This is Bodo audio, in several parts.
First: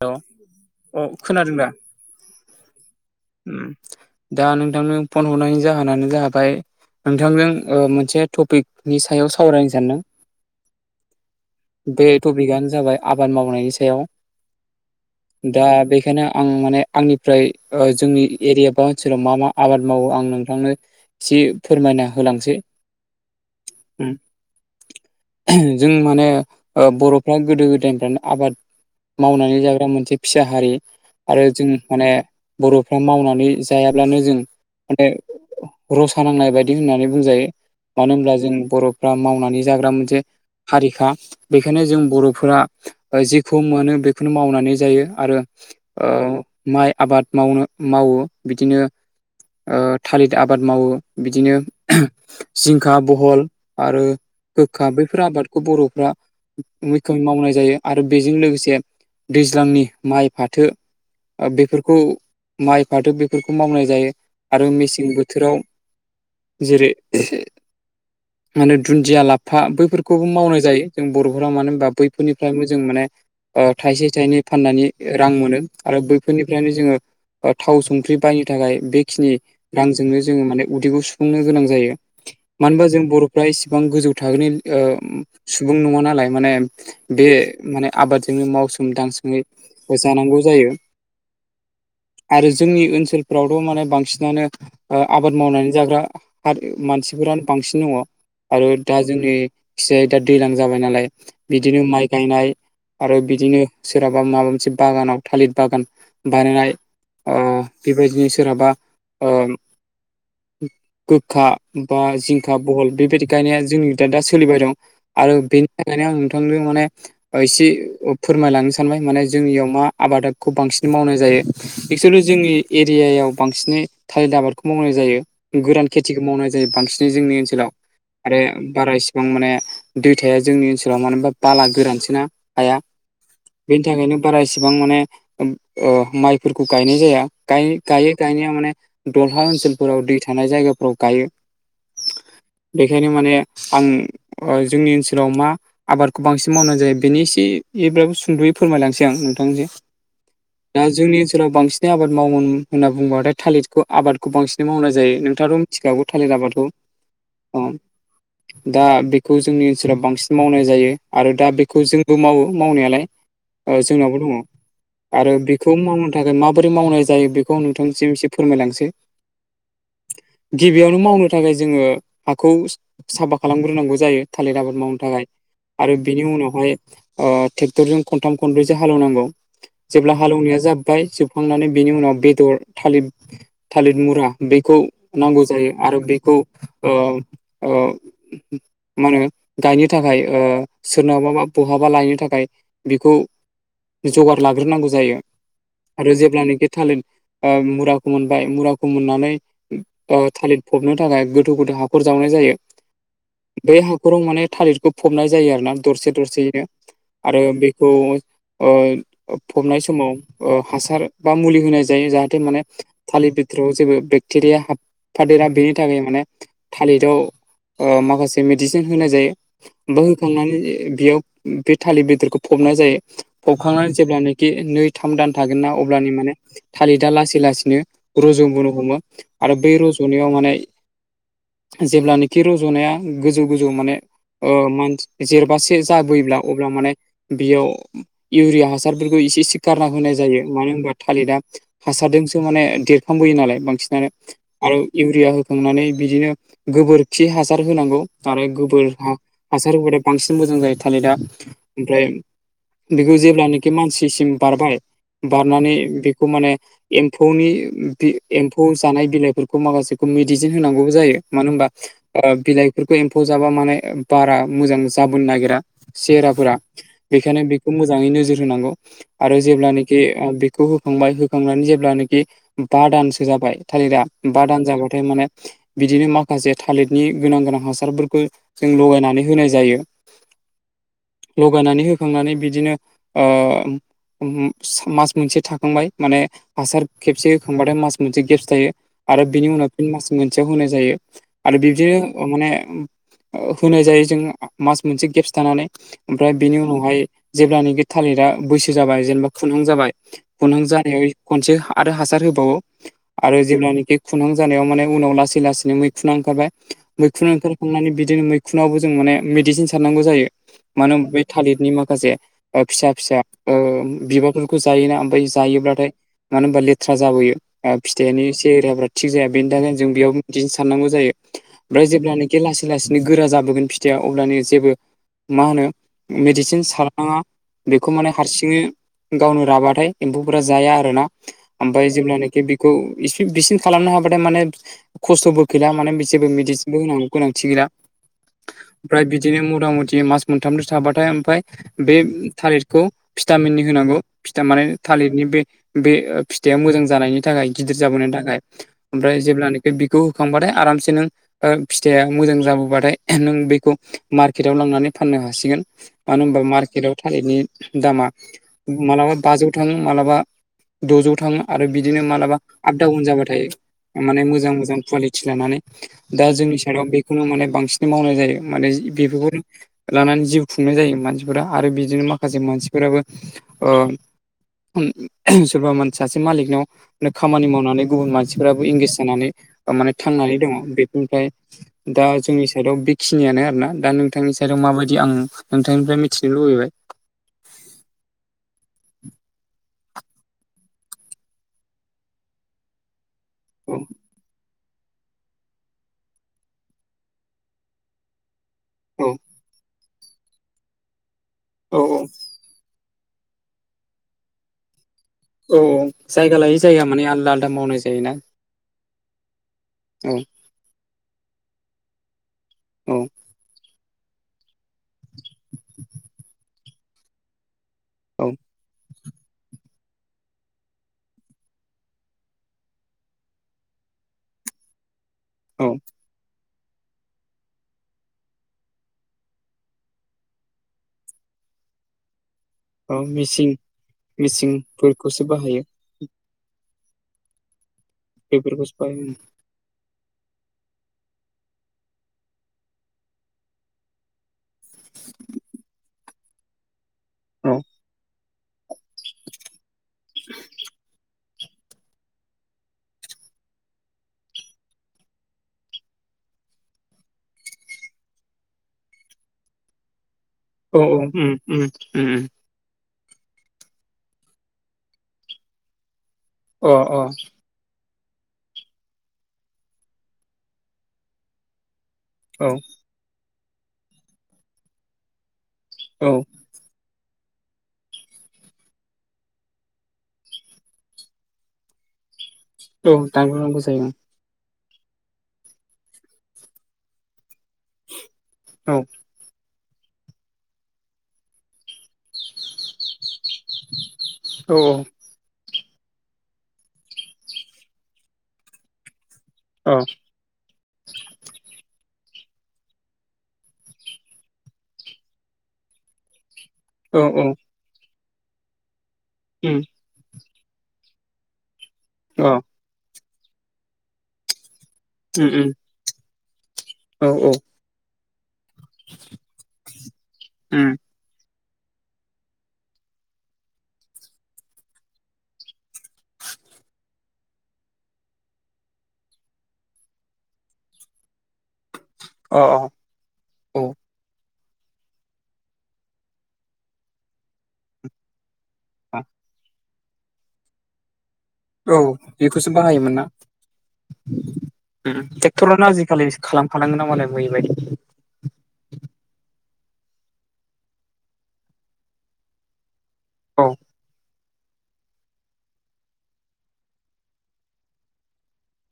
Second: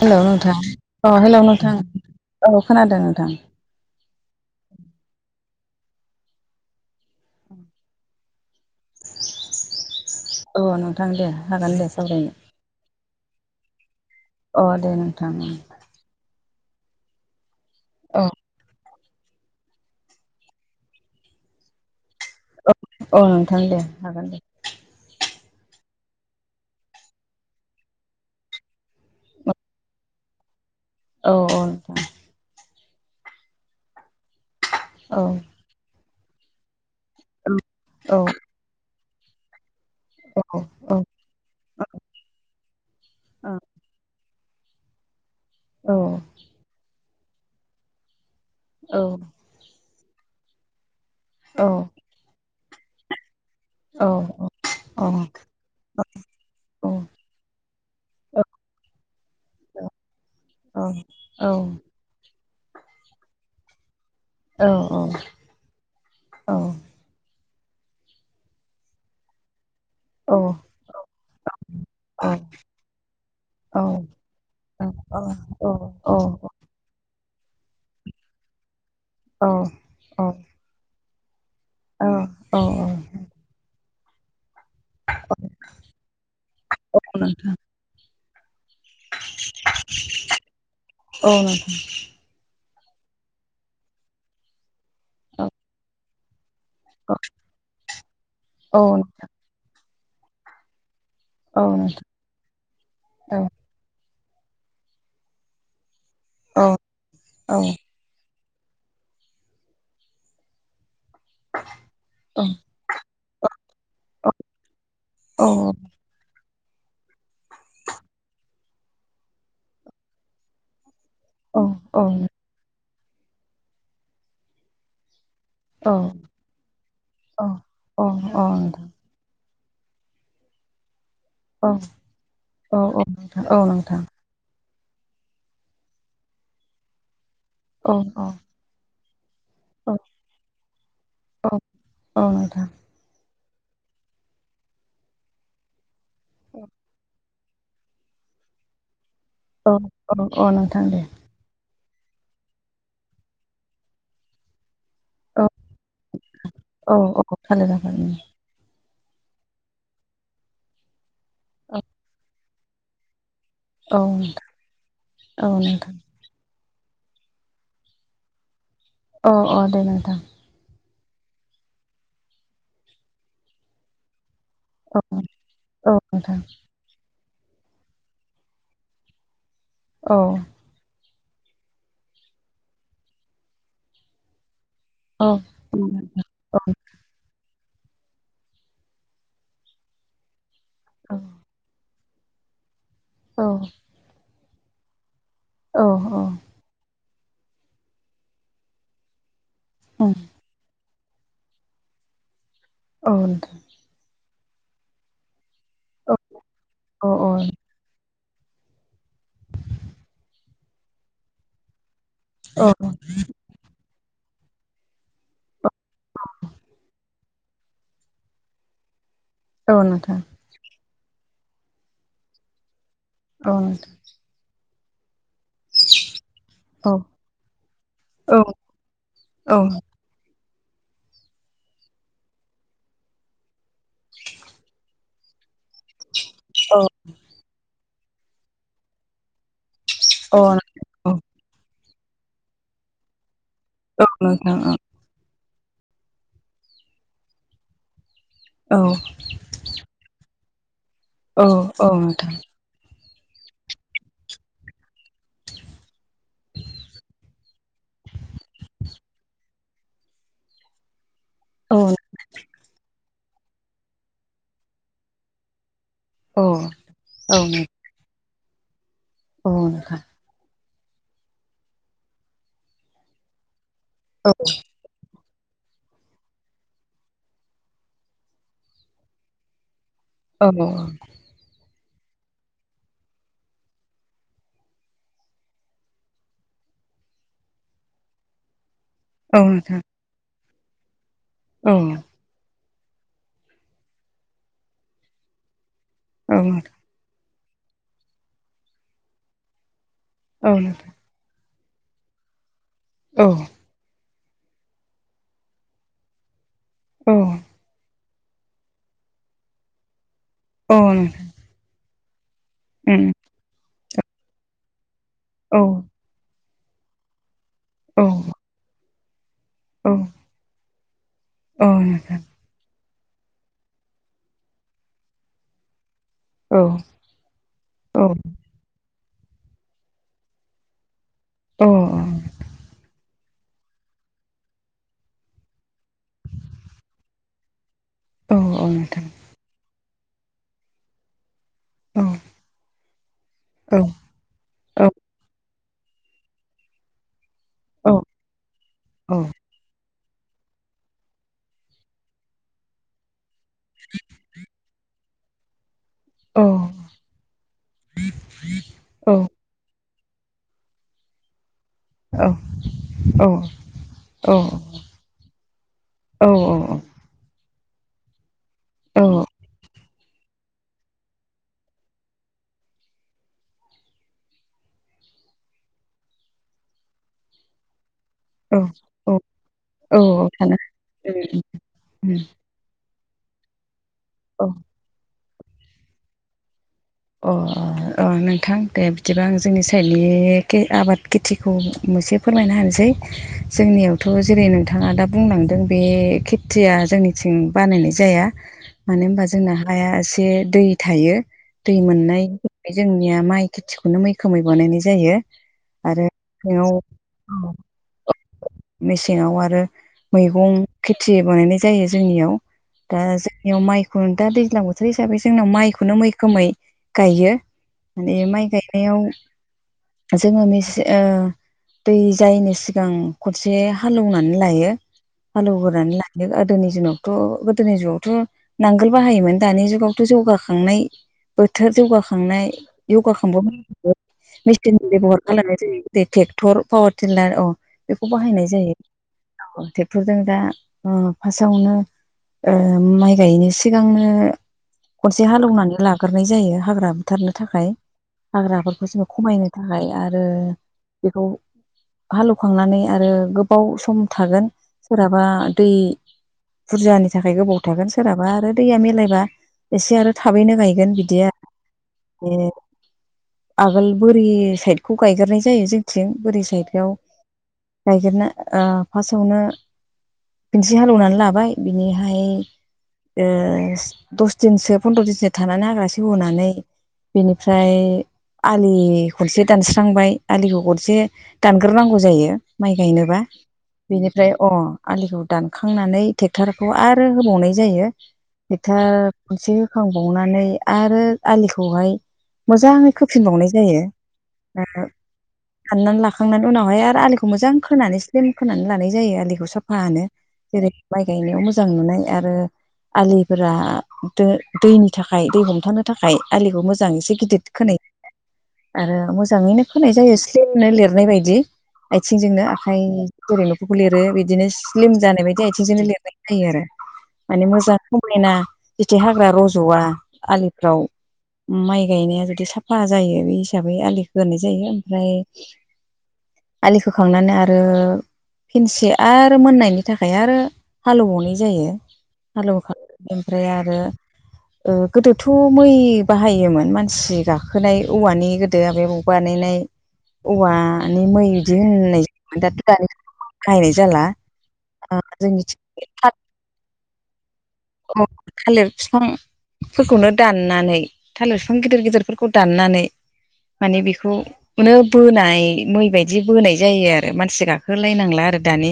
हेलौ हेल' नोंथां अ हेलौ खोनादों दा नोंथां औ खोनादों नोंथां उम दा नोंथांनो फन हरनायनि जाहोनानो जाहाबाय नोंथांजों ओ मोनसे टपिकनि सायाव सावरायनो सानदों औ नोंथां दे हागोन दे बे सावरायनो टपिकआनो जाबाय आबाद मावनायनि सायाव अ दे नों दा बेखायनो आं माने आंनिफ्राय ओ जोंनि औ एरिया बा ओनसोलाव मा मा आबाद मावो आं नोंथांनो एसे फोरमायना होलांसै औ नोंथां दे उम हागोन दे जों माने बर'फ्रा गोदो गोदायनिफ्रायनो आबाद मावनानै जाग्रा मोनसे फिसा हारि औ आरो औ जों नोंथां माने बर'फ्रा मावनानै जायाब्लानो जों माने औ रस खानांनाय बायदि होननानै बुंजायो मानो औ होनब्ला जों बर'फ्रा मावनानै जाग्रा मोनसे औ आरिखा बेखायनो जों बर'फोरा औ औ जेखौ मोनो बेखौनो मावनानै जायो आरो ओ माइ आबाद मावनो मावो बिदिनो औ ओ थालिर आबाद मावो बिदिनो औ जिंखा बहल आरो औ औ औ गोखा औ नोंथां औ नोंथां औ बेफोर आबादखौ बर'फ्रा मैखोमै मावनाय जायो आरो बेजों लोगोसे दैज्लांनि माइ फाथो बेफोरखौ माइ फाथो बेफोरखौ मावनाय जायो आरो मेसें बोथोराव जेरै माने दुन्दिया लाफा बैफोरखौबो मावनाय जायो जों बर'फोराव मानो होनबा बैफोरनिफ्रायबो जों माने ओ थाइसे थाइनै फाननानै रां मोनो आरो बैफोरनि जोङो थाव संख्रि बायनो थाखाय बेखिनि रां जोंनो जोङो माने उदैखौ सुफुंनो गोनां जायो मानो होनबा जों बर'फ्रा इसेबां गोजौ थाखोनि ओ सुबुं नङा नालाय माने बे माने आबादजोंनो मावसोम दांसोम ओ जानांगौ जायो आरो जोंनि ओनसोलफ्रावथ' माने बांसिनानो ओ आबाद मावनानै जाग्रा मानसिफोरानो बांसिन दङ' आरो दा जोंनि खिसाया दा दैलां जाबाय नालाय बिदिनो नोंथां माइ गायनाय आरो औ बिदिनो सोरहाबा माबा मोनसे बागानाव थालिर बागान औ बानायनाय ओ औ बेबायदिनो सोरहाबा ओम गोखा बा औ जिंखा बहल बेबायदि गायनाया जोंनि दा-दा सोलिबाय दं आरो बेनि बेखायनो आं नोंथांजों माने एसे फोरमायलांनो सानबाय माने जोंनियाव मा आबादखौ बांसिन मावनाय जायो औ औ एक्सुेलि जोंनि एरियायाव बांसिनै थालिर आबादखौ मावनाय जायो गोरान खेथिखौ मावनाय जायो बांसिनै जोंनि औ ओनसोलाव आरो बारा गोबां माने दै थाया जोंनि ओनसोलाव मानो होनबा बाला गोरानसोना हाया अ बेनि थाखायनो बारा इसिबां माने ओ माइफोरखौ गायनाय जाया गायो औ नोंथां औ गायो गायनाया माने दमफाङा ओनसोल फोराव दै थानाय जायगाफोराव गायो औ औ नोंथां बेखायनो माने आं जोंनि ओनसोलाव मा आबादखौ बांसिन मावनाय जायो बेनि एसे [unintelligible] सुंद'यै फोरमायलांसै आं नोंथांजों औ औ औ नोंथां दा दे जोंनि [unintelligible] बांसिन आबाद मावोमोन होनना बुंबाथाय थालिरखौ आबाद खौ बांसिनै मावनाय जायो औ नोंथाङाथ' मिथिखागौ थालिर आबादखौ औ औ अ। थालिर आफादनि दा बेखौ जोंनि ओनसोलाव बांसिन मावनाय जायो आरो दा औ बेखौ जोंबो मावो मावनायालाय। ओ औ जोंनावबो दङ आरो औ बेखौ नोंथां माव थाखाय माबोरै मावनाय जायो बेखौ नोंथांसिम एसे फोरमायलांसै। अ-अ दे नोंथां। गिबियावनो मावनो थाखाय जोङो हाखौ साफा खालामग्रोनांगौ जायो। थालिर आबाद औ मावनो थाखाय औ आरो बिनि नोंथां उनावहाय अ ट्रेक्टरजों खनथाम खनब्रैसो हाल एवनांगौ जेब्ला औ हाल एवनाया जाब्बाय जोब खांनानै बेनि उनाव बेदर थालिर-थालिर मुरा बेखौ औ नांगौ जायो आरो बेखौ अ-अ मा होनो गायनो थाखाय ओ सोरनावबाबा बहाबा लायनो थाखाय बेखौ औ जगार लाग्रोनांगौ जायो। औ आरो जेब्लानोखि थालिर ओ मुराखौ मोनबाय मुराखौ मोननानै उम ओ थालिर फबनो थाखाय गोथौ-गोथौ हाखर जावनाय जायो। औ नोंथां। बे हाखराव माने थालिरखौ फबनाय जायो आरो ना दरसे औ दरसेयैनो औ आरो बेखौ ओय फबनाय समाव ओ हासार बा मुलि होनाय जायो जाहाथे माने औ थालिर बि [unintelligible] जेबो बेक्टेरिया हाबफादेरा बेनि थाखाय माने थालिराव ओ माखासे मेडिसिन होनाय जायो। औ बो नोंथां होखांनानै बेयाव बे थालिर बेदरखौ फबनाय जायो औ नोंथां औ फबखांनानै जेब्लानोखि नै थाम दान थागोनना अब्लानि माने थालिदा लासै लासैनो रज'बोनो हमो औ आरो बै रज'नायाव माने जेब्लानोखि रज'नाया गोजौ - गोजौ माने ओ मानसि जेरबासे जाबोयोब्ला अब्ला माने बेयाव इउरिया हासारफोरखौ इसे-इसे गारना होनाय जायो औ मानो होनबा औ थालिदा हासारजोंसो माने देरफांबोयो नालाय औ बांसिनानो नोंथां आरो इउरिया होखांनानै बिदिनो गोबोरखि हासार होनांगौ आरो औ गोबोर हा हासार होबाथाय बांसिन मोजां जायो थालिदा। औ-औ नोंथां। बेखौ जेब्लानोखि मानसिसिम बारबाय बारनानै बेखौ माने एम्फौनि बि एम्फौ जानाय बिलाइफोरखौ माखासेखौ मेडिसिन होनांगौ जायो। मानो होनबा औ ओ बिलाइफोरखौ एम्फौ जाबा माने बारा मोजां जाबोनो नागिरा। औ सेहेराफोरा औ बेखायनो बेखौ मोजाङै नोजोर होनांगौ आरो जेब्लानोखि नोंथां ओ बे खौ होखांबाय होखांनानै जेब्लानोखि बा दानसो जाबाय थालिरा औ बा दान जाबाथाय माने बिदिनो माखासे थालिरनि गोनां-गोनां हासारफोरखौ जों लगायनानै होनाय जायो। औ-औ। लगायनानै होखांनानै बिदिनो ओ [unintelligible] मास मोनसे थाखांबाय माने हासार खेबसे होखांबाथाय मास मोनसे गेबस थायो। आरो औ बिनि उनाव नोंथां फिन मास मोनसेयाव होनाय जायो। आरो औ नोंथां औ बिबदिनो औ नोंथां अ माने ओ होनाय जायो जों मास मोनसे गेबस थानानै ओमफ्राय उम औ बिनि उनावहाय जेब्लानाखि थालिरा बैसो जाबाय जेनेबा खुन्दुं जाबाय औ खुन्दुं नोंथां जानायाव खनसे आरो हासार होबावो औ आरो जेब्लानोखि खुुनुं जानायाव माने उनाव लासै लासैनो मैखुना ओंखारबाय औ मैखुन ओंखार खांनानै बिदिनो मैखुनावबो जों माने मेडिसिन सारनांगौ जायो। औ मानो होन बे नोंथां थालिरनि माखासे ओ फिसा - फिसा ओ बिबारफोरखौ जायोना ओमफाय औ जायोब्लाथाय औ मानो होनबा लेथ्रा जाबोयो ओ औ फिथाइनि सेहेराफ्रा थिग जाया बेनि थाखायनो जों बेयाव बिदिनो सारनांगौ जायो ओमफ्राय जेब्लानोखि लासै लासैनो गोरा जाबोगोन फिथाइया अब्लानि जेबो मा होनो मेडिसिन सारनाङा बेखौ माने हारसिङै गावनो राबाथाय एम्फौफोरा जाया आरो ना ओमफ्राय जेब्लानाखि बि खौ इसि बिसिन खालामनो हाबाथाय माने खस्थ'बो गैला मानो जेबो मेडिसिनबो होनांगौ गोनांथि गैला। ओमफ्राय बिदिनो मथा मथि मास मोनथामसो थाबाथाय ओमफ्राय बे थालिरखौ भिटामिननि होनांगौ। फिथा माने थालिरनि बे बे फिथाइया मोजां जानायनि। थाखाय गिदिर जाबोननि थाखाय ओमफ्राय जेलानो बिखौ होखांबाथाय आरामसे नों फिथाइया मोजां जाबोबाथाय नों बे मार्केटाव लांनानै फाननो हासिगोन। मानो होनबा मार्केटाव थालिरनि दामा मालाबा बाजौ थाङो मालाबा द'जौ थाङो। आरो बिदिनो मालाबा आप डाउन जाबा थायो माने मोजां मोजां कुवालिटि लानानै। दा जोंनि साइडआव बेखौनो माने बांसिन मावनाय जायो माने बेफोरखौ लानानै जिउ खुंनाय जायो मानसिफोरा आरो बिदिनो माखासे मानसिफोराबो ओ सोरबा मान सासे मालिकनाव खामानि मावनानै गुबुन मानसि फोराबो इंगेेज जानानै माने औ थांनानै दङ थानो बेफोरनिफ्राय दा जोंनि साइडआव बेखिनियानो आरोना दा नोंथांनि औ साइडआव माबायदि आं नोंथांनिफ्राय मिथिनो लुबैबाय। अ अ अ नोंथां दे बिदिबा जोंनि साइडनि आबाद खेथि खौ मोनसे फोरमायनो हानोसै औ जोंनियावथ' जेरै नोंथां नोंथाङा दा बुंलांदों बे खेथिया जोंनिथिं बानायनाय जाया मानो औ होनबा जों जोंना हाया एसे दै थायो दै औ मोननाय जोंनिया माइ खेथिखौनो मैखोमै बानायनाय जायो। औ आरो जायगा लायै मेसेङाव जायगा माने आलदा आलदा मावनाय जायोना‌। मेसेङाव आरो मैगं खेथि बानायनाय जायो जोंनियाव। दा औ जोंनियाव माइखौ दा दैज्लां बोथोर हिसाबै जोंनाव माइखौनो मै रोखोमै गायो माने औ माइ गायनायाव जोङो मेस ओ दै जायैनि सिगां खनसे हालेवनानै लायो औ हालौवग्रानै लायो आरो। गोदोनि जुनावथ' गोदोनि जुगावथ' नांगोल बाहायोमोन दानि जुगावथ' जौगाखांनाय बोथोर जौगाखांनाय औ जयगाखांब मिसिं म मेचिन बेब'हार मिसिंफोरखौसो खालामनाय बाहायो जायो। बे ट्रेक्टर पावार टिलार अ बेखौ बाहायनाय बेफोरखौसो जायो। बाहायो औ ट्रेक्टरजों दा फार्स्टआवनो माइ गायनो सिगांनो खनसे हालेवनानै लाग्रोनाय जायो हाग्रा बुथारनो औ थाखाय हाग्राफोरखौ जोङो खमायनो थाखाय आरो बेखौ हालेवखांनानै आरो गोबाव सम थागोन सोरहाबा दै बुरजानि थाखाय गोबाव थागोन सोरहाबा आरो दैया मिलायबा एसे आरो थाबैनो गाय औ गोन उम बिदिया उम उम उम आगोल बोरि साइडखौ गायगारनाय जायो जोंथिं बोरि अ साइडआव अ गायगोरनो फास्स्टआवनो खन्से हालौवनानै लाबाय। बिनिहाय औ दस दिनसो फन्द्र' दिनसो थानानै हाग्रासि औ सेवहोनानै बेनिफ्राय आलि खनसे दानस्रांबाय आलिखौ खनसे दानग्रोनांगौ जायो। माइ औ गायनोबा दानग्रोनांगौ जायो बेनिफ्राय अ आलिखौ दानखांनानै ट्रेक्टर खौ आरो होबावनाय जायो औ ट्रेक्टार खनसे होखां हनानै आरो आखौहाय मोजाङै होफिनबावनाय जायो औ ओ फाननानै लाखांनानै उनावहाय आरो आलिखौ मोजां खोनानै स्लिम खोनानै लानाय जायो आलिखौ औ अ साफानो। जेरै माइ गायनायाव मोजां नुनाय आरो आलिफोरा दो दैनि थाखाय दै हमथानो थाखाय आलिखौ मोजां औ एसे औ गिदिर खोना जायो आरो मोजां उम मोजाङैनो फोनाय जायो स्लिमनो लिरनाय बायदि अ आथिंजोंनो आखाइ जरै न'फोरखौ लिरो बिदिनो स्लिम जानाय उम बायदि उम आथिंजोंनो लिरनाय जायो आरो औ औ माने मोजां समायना बिदि हाग्रा रज'आ उम आलिफ्राव। माइ गायनाया जुदि साफा जायो बे हिसाबै आलिखौ खोहोनाय जायो ओमफ्राय [inaudible] आलि खोखांनानै आरो खिनसे आरो मोननायनि थाखाय आरो हालेवबावनाय जायो। अ हालेव खा ओमफ्राय औ आरो ओ गोदोथ' मै बाहायोमोन मानसि गाखोनाय औवानि दा बेयाव बानायनाय औवानि मै बिदि औ होन बेखौसो [unintelligible] बाहायोमोन ना नायनाय जाला जोंनिथि खालामफानांगोन नामालाय मै बायदि। औ थालिर बिफां फोरखौनो दाननानै थालिर बिफां गिदिर गिदिरफोरखौ दाननानै औ माने बेखौ अनो बोनाय मै बायदि बोनाय जायो आरो मानसि गाखोलायनांला आरो दानि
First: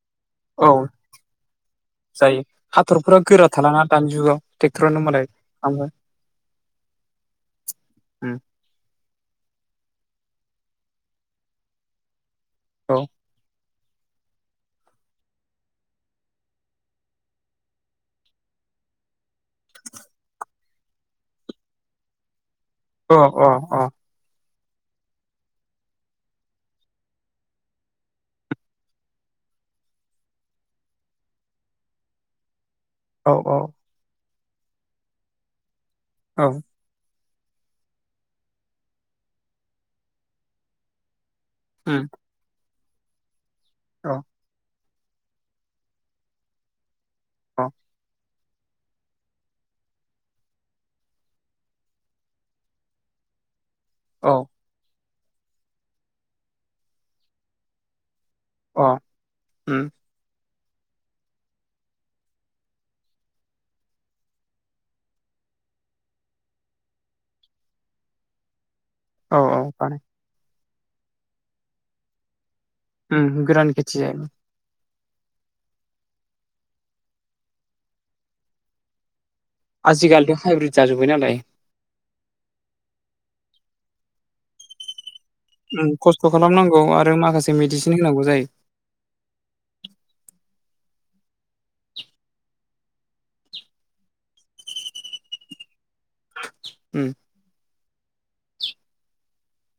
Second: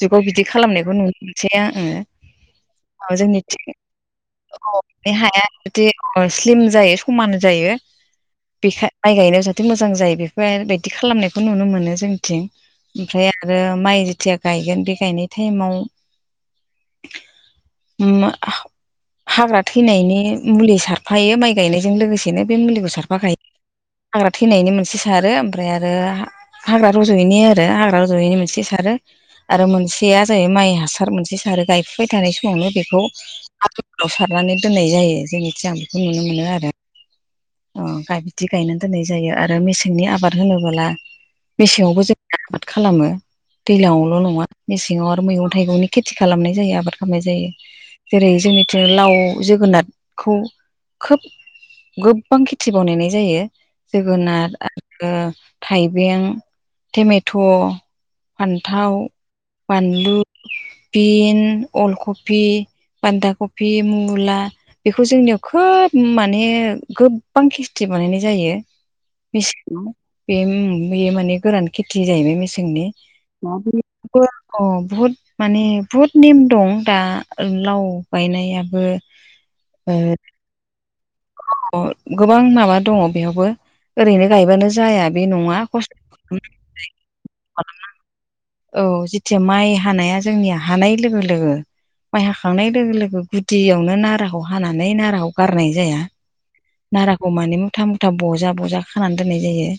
जुगाव बिदि औ खालामनायखौ नुनो मोनसै आ आङो। जायो हाथरफोरा गोरा जोंनिथिं थालाङा दानि जुगाव ट्रेक्टरानो मालाय खालामो अ स्लिम जायो समान जायो। उम बेखा माइ गायनायाव जाहाथे मोजां जायो बेफोरबायायदि खालामनायखौ नुनो मोनो जोंनिथिं। औ ओमफ्राय आरो माइ जेथिया गायगोन बे गायनाय टाइमाव ओम मा हाग्रा थैनायनि मुलि सारफायो माइ गायनायजों लोगोसेनो बे मुलिखौ अ सारफा खायो अ अ हाग्रा थैनायनि मोनसे सारो ओमफ्राय आरो हाग्रा रज'यैनि आरो हाग्रा रज'यैनि मोनसे सारो। आरो मोनसेया जाहैबाय माइ हासार मोनसे सारो गायफुबाय थानाय समावनो बेखौ औ औ। आवव सारनानै दोननाय जायो जोंनिथि आं बेखौ नुनो औ मोनो आरो। अ गा बिदि गायनानै दोननाय जायो आरो मेसेंनि आबाद होनोबोला मेसेङावबो उम जों आबाद खालामो अ दैलाङावल' नङा मेसेङाव आरो मैगं थाइगंनि खेथि खालामनाय जायो आबाद खालामनाय जायो अ जेरै जोंनि जो लाव जोगोनारखौ खोब गो गोबां खेथि बनायनाय जायो औ जोगोनार आ ओ थाइबें टेमेट' अ फान्थाव उम बानलु बिन अलखपि बान्दा कफि मुला बेखौ जोंनियाव खोब माने गोब गोबां खेसथि बानायनाय जायो औ औ बिसि बानाय बे म बेयो माने गोरान खेथि जाहैबाय मेसेंनि उम गोरान [unintelligible] खेथि जाहैबाय अ बहुत माने बहुद नेम दं दा लाव गायनायाबो ओ आजिखालिथ' हाइब्रिद जाजोब्बाय नालाय। गोबां माबा दङ बेयावबो ओरैनो गायबानो जाया बे नङा खस्थ' खालामनांगौ आरो माखासे मेडिसिन होनांगौ जायो। औ जेथिया माइ हानाया जोंनिया हानाय लोगो लोगो माय हाखांनाय लोगो लोगो गुदियावनो नाराखौ हानानै नाराखौ गारनाय जाया उम नाराखौ माने मुथा मुथा बजा बजा खानानै दोननाय जायो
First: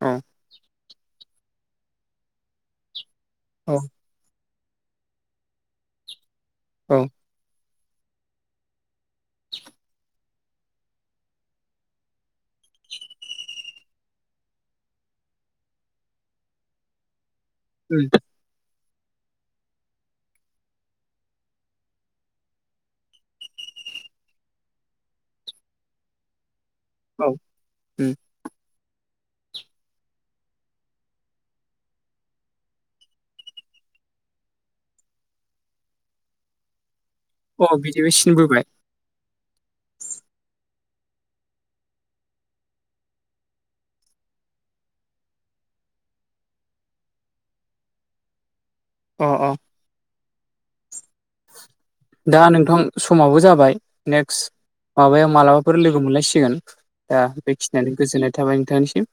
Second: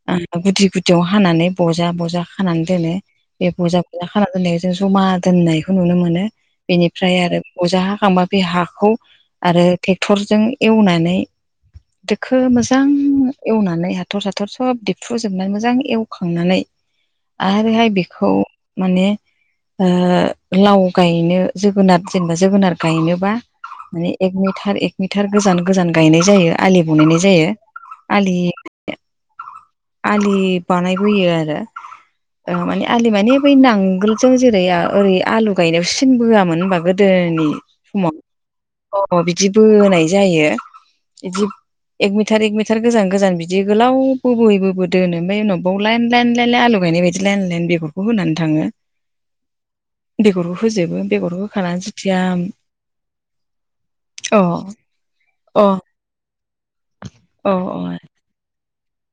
औ गुदि गुदि खथियाव हानानै बजा बजा खानानै दोनो बे औ बजा बजा खाना दोननायखौ जों जमा दोननायखौ नुनो मोनो औ बेनिफ्राय आरो अजा हाखांबा बे हाखौ आरो ट्रेक्टरजों एवनानै दोखो मोजां एवनानै हाथर साथर सब दिफ्रुजोबनानै मोजां एवखांनानै [inaudible] आरोहाय उम बेखौ माने ओ लाव गायनो जोगोनार जेनेबा जोगोनार गायनोबा माने एक मिटार एक मिटार गोजान गोजान गायनाय जायो आलि बनायनाय औ जायो। उम आलि आलि बानायबोयो आरो। ओ माने आलि मानि बै नांगोलजों जेरै ओरै आलु गायनायाव सिन बोआमोन होनबा गोदो [unintelligible] अ बिदिबो समाव सिन बोबाय अ बिदि बोनाय जायो बिदि एक मिटार एक मिटार गोजान गोजान बिदि गोलाव बोबो बोबो दोनो ओमफ्राय उाव बाव लाइन लाइन लाइन आलु गायनाय बायदि बिदि लाइन लाइन बेगरखौ होनानै थाङो। अ अ। बेगरखौ होजोबो बेगर होखानानै जेथिया दा नोंथां समाबो जाबाय अ नेक्स्ट माबायाव अ मालाबाफोर लोगो मोनलायसिगोन दा अ अ बेखिनियानो गोजोननाय थाबाय नोंथांनिसिम।